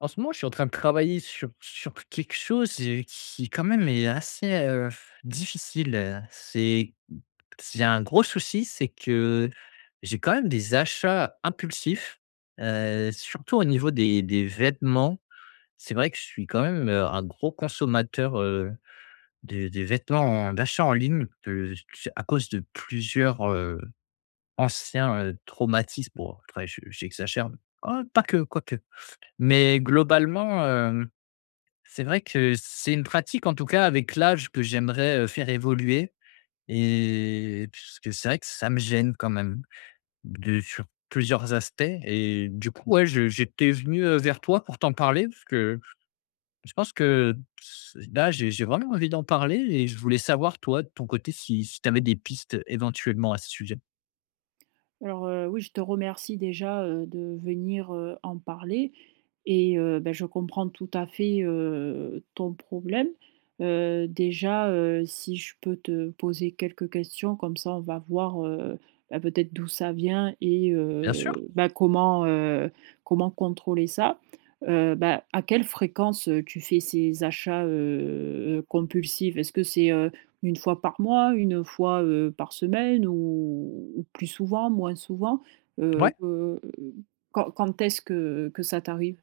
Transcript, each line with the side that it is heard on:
left: En ce moment je suis en train de travailler sur sur quelque chose, heu, qui, quand même, est assez, heu, difficile. C'est c j'ai un gros souci, c'est que j'ai quand même des achats impulsifs, heu, surtout au niveau des des vêtements. C'est vrai que je suis quand même, heu, un gros consommateur, heu, des des vêtements en d'achat en ligne de s tu sais? À cause de plusieurs, heu, anciens, heu, traumatismes. Bon après je j'exagère oh pas que, quoique, mais globalement, hem, c'est vrai que c'est une pratique en tout cas avec l'âge que j'aimerais, heu, faire évoluer et puisque c'est vrai que ça me gêne quand même, de sur plusieurs aspects. Et du coup, ouais, je j'étais venu, heu, vers toi pour t'en parler, parce que je pense que s là j'ai j'ai vraiment envie d'en parler et je voulais savoir toi, de ton côté, si si tu avais des pistes éventuellement à ce sujet.
right: Alors, heu oui, je te remercie déjà, heu, de venir, heu, en parler, et heu beh, je comprends tout à fait, heu, ton problème. Heu, déjà, heu, si je peux te poser quelques questions, comme ça on va voir, heu beh, peut-être d'où ça vient et
left: Bien
right: comment,
left: sûr.
right: heu bah, comment, heu, comment contrôler ça. Heu bah, à quelle fréquence, heu, tu fais ces achats heu heu, compulsifs? Est-ce que c'est, heu, 1 fois par mois, 1 fois, heu, par semaine ou ou plus souvent? Moins souvent? Heu
left: Ouais.
right: heu, quand quand est-ce que que ça t'arrive?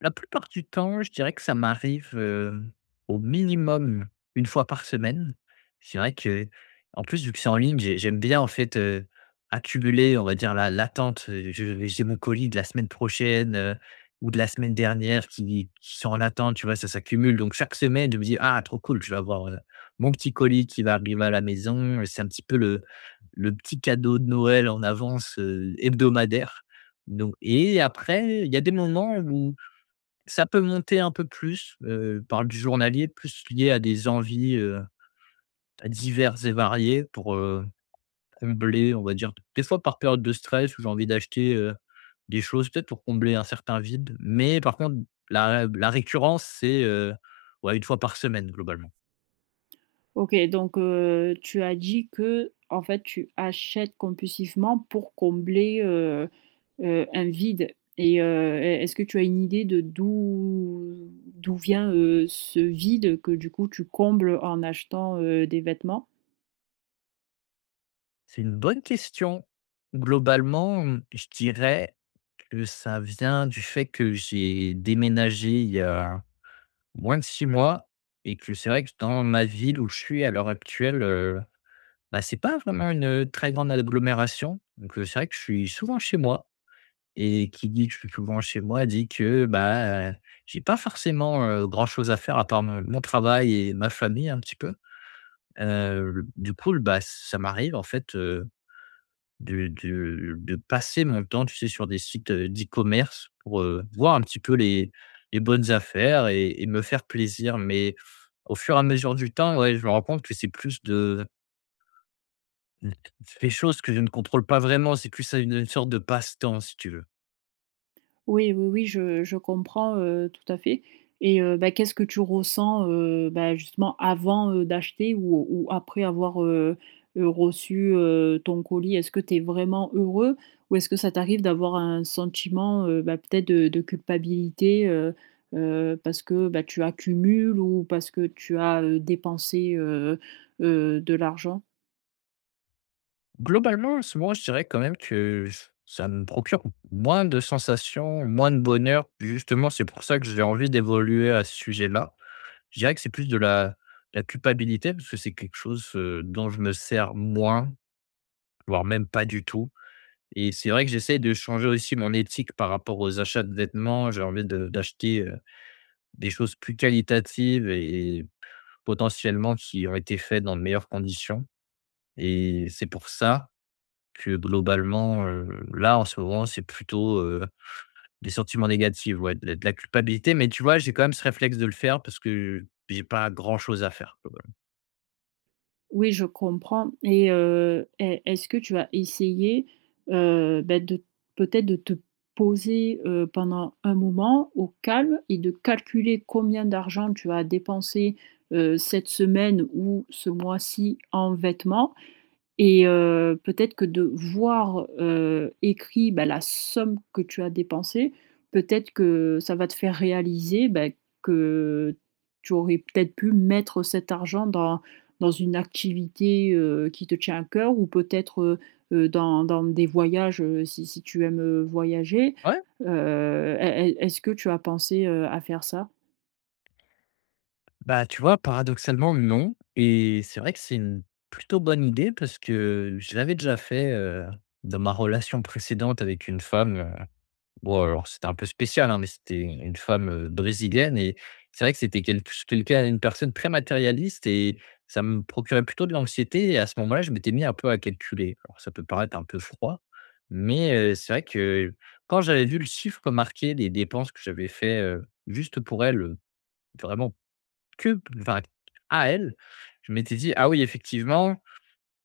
left: La plupart du temps, je dirais que ça m'arrive, heu, au minimum, 1 fois par semaine. C'est vrai qu'en plus, vu que c'est en ligne, j'ai j'aime bien, en fait, heu, accumuler, on va dire l'a l'attente, heu, je vais j'ai mon colis de la semaine prochaine, heu, ou de la semaine dernière qui qui sont en attente, tu vois? Ça s'accumule. Donc chaque semaine, je me dis: «Ah trop cool, je vais avoir, heu, mon petit colis qui va arriver à la maison» et c'est un petit peu le le petit cadeau de Noël en avance, heu, hebdomadaire. Donc et après il y a des moments où ça peut monter un peu plus, heu, par du journalier, plus lié à des envies, heu, diverses et variées pour, heu, combler on va dire. D des fois par période de stress où j'ai envie d'acheter, heu, des choses, peut-être pour combler un certain vide, mais par contre la rab la récurrence c'est, heu, ouais, 1 fois par semaine, globalement.
right: OK, donc heu, tu as dit, qu'en fait, tu achètes compulsivement pour combler, heu heu, un vide. Et heu, est est-ce que tu as une idée de d'où d'où vient, heu, ce vide que du coup, tu combles en achetant, heu, des vêtements?
left: C'est une bonne question. Globalement, mmh, je dirais que ça vient du fait que j'ai déménagé il y a moins de 6 mois et que c'est vrai que dans ma ville où je suis, à l'heure actuelle, heu, bah c'est pas vraiment une, heu, très grande agglomération. Donc, heu, c'est vrai que je suis souvent chez moi et qui dit que je suis souvent chez moi, dit, que bah, j'ai pas forcément, heu, grand-chose à faire à part m mon travail et ma famille un petit peu. Heu l du coup l bah, ça m'arrive en fait, heu, de de de passer mon temps tu sais sur des sites, heu, d'e-commerce pour, heu, voir un petit peu les les bonnes affaires et et me faire plaisir. Mais au fur et à mesure du temps, ouais, je me rends compte que c'est plus de mmh, des choses que je ne contrôle pas vraiment, c'est plus ça, une, heu, une sorte de passe-temps, si tu veux.
right: Oui, oui, oui, je je comprends, heu, tout à fait. Et heu bah, qu'est-ce que tu ressens, heu bah, justement avant, heu, d'acheter ou ou après avoir, heu heu, reçu, heu, ton colis? Est-ce que tu es vraiment heureux, ou est-ce que ça t'arrive d'avoir un sentiment, heu bah, peut-être de de culpabilité, heu heu, parce que, bah, tu accumules ou parce que tu as, heu, dépensé, heu heu, de l'argent?
left: Globalement, en ce moment, je dirais quand même que ç ça me procure moins de sensations, moins de bonheur. Justement c'est pour ça que j'ai envie d'évoluer à ce sujet-là. Je dirais que c'est plus de la de la culpabilité parce que c'est quelque chose, heu, dont je me sers moins, voire même, pas du tout et c'est vrai que j'essaie de changer aussi mon éthique par rapport aux achats de vêtements. J'ai envie de d'acheter, heu, des choses plus qualitatives et et potentiellement qui ont été faites dans de meilleures conditions et c'est pour ça, que, globalement, heu, là, en ce moment, c'est plutôt, heu, des sentiments négatives, ouais, de la de la culpabilité. Mais tu vois, j'ai quand même ce réflexe de le faire parce que j'ai pas grand chose à faire quoi, voilà.
right: Oui, je comprends et heu, est est-ce que tu as essayé, heu, bah, de, peut-être, de te poser, heu, pendant un moment, au calme et de calculer combien d'argent tu as dépensé, heu, cette semaine ou ce mois-ci, en vêtements? Et heu, peut-être que de voir, heu, écrit, bah, la somme que tu as dépensée, peut-être que ça va te faire réaliser, bah, que tu aurais peut-être pu mettre cet argent dans dans une activité, heu, qui te tient à cœur ou peut-être, heu heu, dans dans des voyages, heu, si si tu aimes, heu, voyager.
left: Ouais.
right: Heu, est est est est-ce que tu as pensé, heu, à faire ça?
left: Bah, tu vois, paradoxalement, non et c'est vrai que c'est une plutôt bonne idée parce que je l'avais déjà fait, heu, dans ma relation précédente avec une femme, heu. Bon alors, c'était un peu spécial, hein, mais c'était u une femme, heu, brésilienne et c'est vrai que c'était quelque ch quelqu'un, une personne très matérialiste et ça me procurait plutôt de l'anxiété et à ce moment-là, je m'étais mis un peu à calculer. Alors ça peut paraître un peu froid, mais, heu, c'est vrai que quand j'avais vu le chiffre marqué des dépenses que j'avais faits, heu, juste pour elle, heu, vraiment que enfin à elle, je m'étais dit: «Ah oui, effectivement,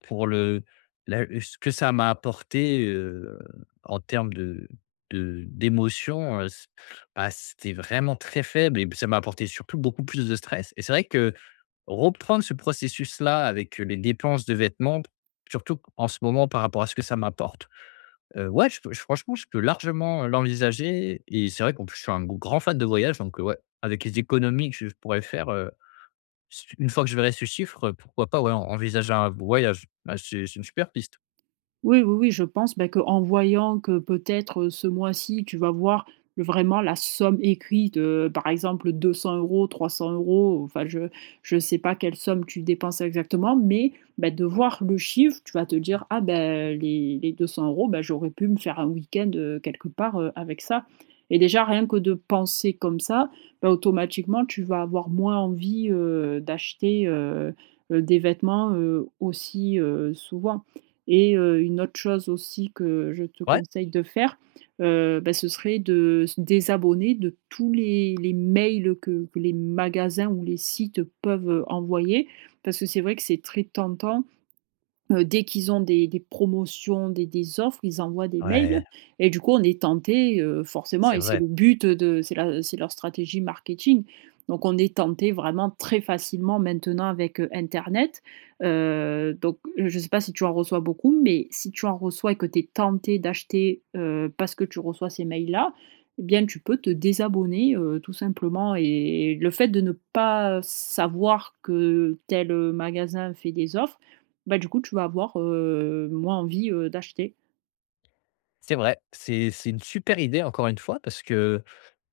left: pour le la ce que ça m'a apporté, heu, en termes de de d'émotions, heu, c bah, c'était vraiment très faible et p ça m'a apporté surtout beaucoup plus de stress» et c'est vrai que reprendre ce processus-là avec, heu, les dépenses de vêtements surtout q en ce moment par rapport à ce que ça m'apporte, heu, ouais, je peux j franchement, je peux largement, heu, l'envisager et c'est vrai qu'en plus, je suis un g grand fan de voyage, donc, heu, ouais, avec les économies que je pourrais faire, heu, s une fois que je verrai ce chiffre, heu, pourquoi pas, ouais, en envisager un voyage? Bah, c'est c'est une super piste.
right: Oui, oui, oui, je pense, bah, qu'en voyant que, peut-être, heu, ce mois-ci, tu vas voir vraiment la somme écrite, heu, par exemple 200 €, 300 € enfin, je je sais pas quelle somme tu dépenses exactement mais, ben, de voir le chiffre, tu vas te dire: «Ah, bah, les les 200 €, bah, j'aurais pu me faire un week-end, heu, quelque part, heu, avec ça» et déjà rien que de penser comme ça, bah, automatiquement, tu vas avoir moins envie, heu, d'acheter, heu heu, des vêtements, heu, aussi, heu, souvent et heu, une autre chose aussi que je te
left: Ouais.
right: conseille de faire, heu, bah, ce serait de se désabonner de tous les les mails que que les magasins ou les sites peuvent, heu, envoyer parce que c'est vrai que c'est très tentant. Heu, dès qu'ils ont des des promotions, des des offres, ils envoient des mails
left: Ouais!
right: et du coup, on est tentés, heu, forcément
left: C'est
right: et c'est
left: vrai!
right: le but, heu, de c'est la, heu, c'est leur stratégie marketing. Donc on est tentés, vraiment très facilement, maintenant avec, heu, internet, heu, donc je sais pas si tu en reçois beaucoup mais si tu en reçois et que tu es tenté d'acheter, heu, parce que tu reçois ces mails-là, et bien tu peux te désabonner, heu, tout simplement et et le fait de ne pas savoir que tel, heu, magasin fait des offres, bah, du coup, tu vas avoir, heu, moins envie, heu, d'acheter.
left: C'est vrai. C'est c'est une super idée, encore une fois, parce que,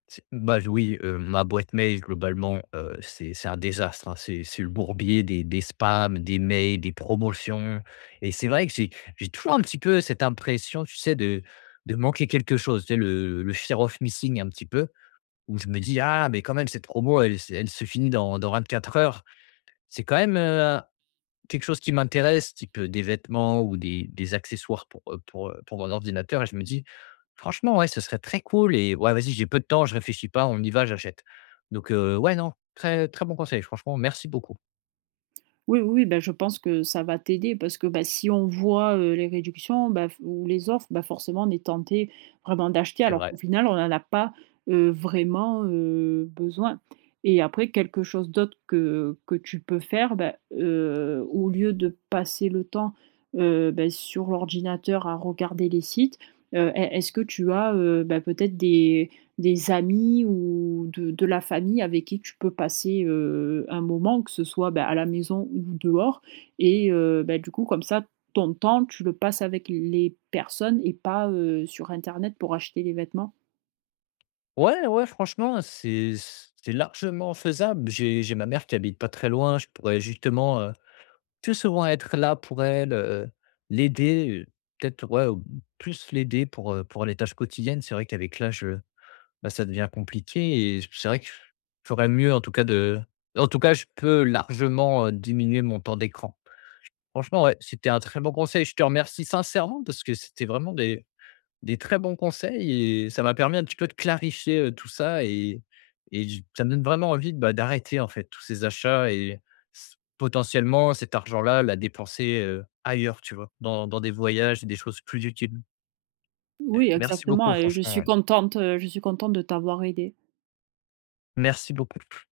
left: ts bah, oui, heu, ma boîte mail, globalement, heu, c'est c'est un désastre, hein. C'est c'est le bourbier des des spams, des mails, des promotions et c'est vrai que j'ai j'ai toujours un petit peu cette impression, tu sais, de de manquer quelque chose. Tu sais, le fear of missing un petit peu où je me dis: «Ah, mais quand même, cette promo, elle se elle se finit dans dans 24 heures». C'est quand même, heu, hein, quelque chose qui m'intéresse, qui peut des vêtements ou des des accessoires pour, heu, pour, heu, pour mon ordinateur et je me dis: «Franchement, ouais, ce serait très cool et ouais, vas-y, j'ai peu de temps, je réfléchis pas, on y va, j'achète». Donc heu, ouais, non, très très bon conseil, franchement, merci beaucoup.
right: Oui, oui, bah, je pense que ça va t'aider parce que, bah, si on voit, heu, les réductions, bah, f ou les offres, bah, forcément, on est tentés vraiment d'acheter.
left: C'est
right: Alors
left: vrai.
right: qu'au final, on n'en a pas, heu, vraiment, heu, besoin et après quelque chose d'autre que que tu peux faire, bah, heu, au lieu de passer le temps, heu, bah, sur l'ordinateur, à regarder les sites, heu, est est-ce que tu as, heu, bah, peut-être des des amis ou de de la famille avec qui tu peux passer, heu, un moment que ce soit, bah, à la maison ou dehors? Et heu, bah, du coup, comme ça, ton temps, tu le passes avec les personnes et pas, heu, sur internet pour acheter des vêtements.
left: Ouais, ouais franchement, c'est c c'est largement faisable. J'ai j'ai ma mère qui habite pas très loin. Je pourrais justement, heu, plus souvent être là pour elle, heu, l'aider, heu, peut-être, ouais, heu, plus l'aider pour, heu, pour les tâches quotidiennes. C'est vrai, qu'avec l'âge, heu bah, ça devient compliqué et c'est vrai que je ferais mieux, en tout cas, de en tout cas, je peux largement, heu, diminuer mon temps d'écran. Franchement, ouais, c'était un très bon conseil. Je te remercie sincèrement parce que c'était vraiment des des très bons conseils et ça m'a permis un petit peu de clarifier, heu, tout ça et et du ça me donne vraiment envie de, bah, d'arrêter, en fait, tous ces achats et s potentiellement cet argent-là, la dépenser, heu, ailleurs, tu vois? Dans dans des voyages et des choses plus utiles. Eh
right: Oui,
left: merci beaucoup,
right: exactement et je
left: franchement,
right: suis
left: ouais.
right: contente je suis contente de t'avoir aidé.
left: Merci beaucoup. P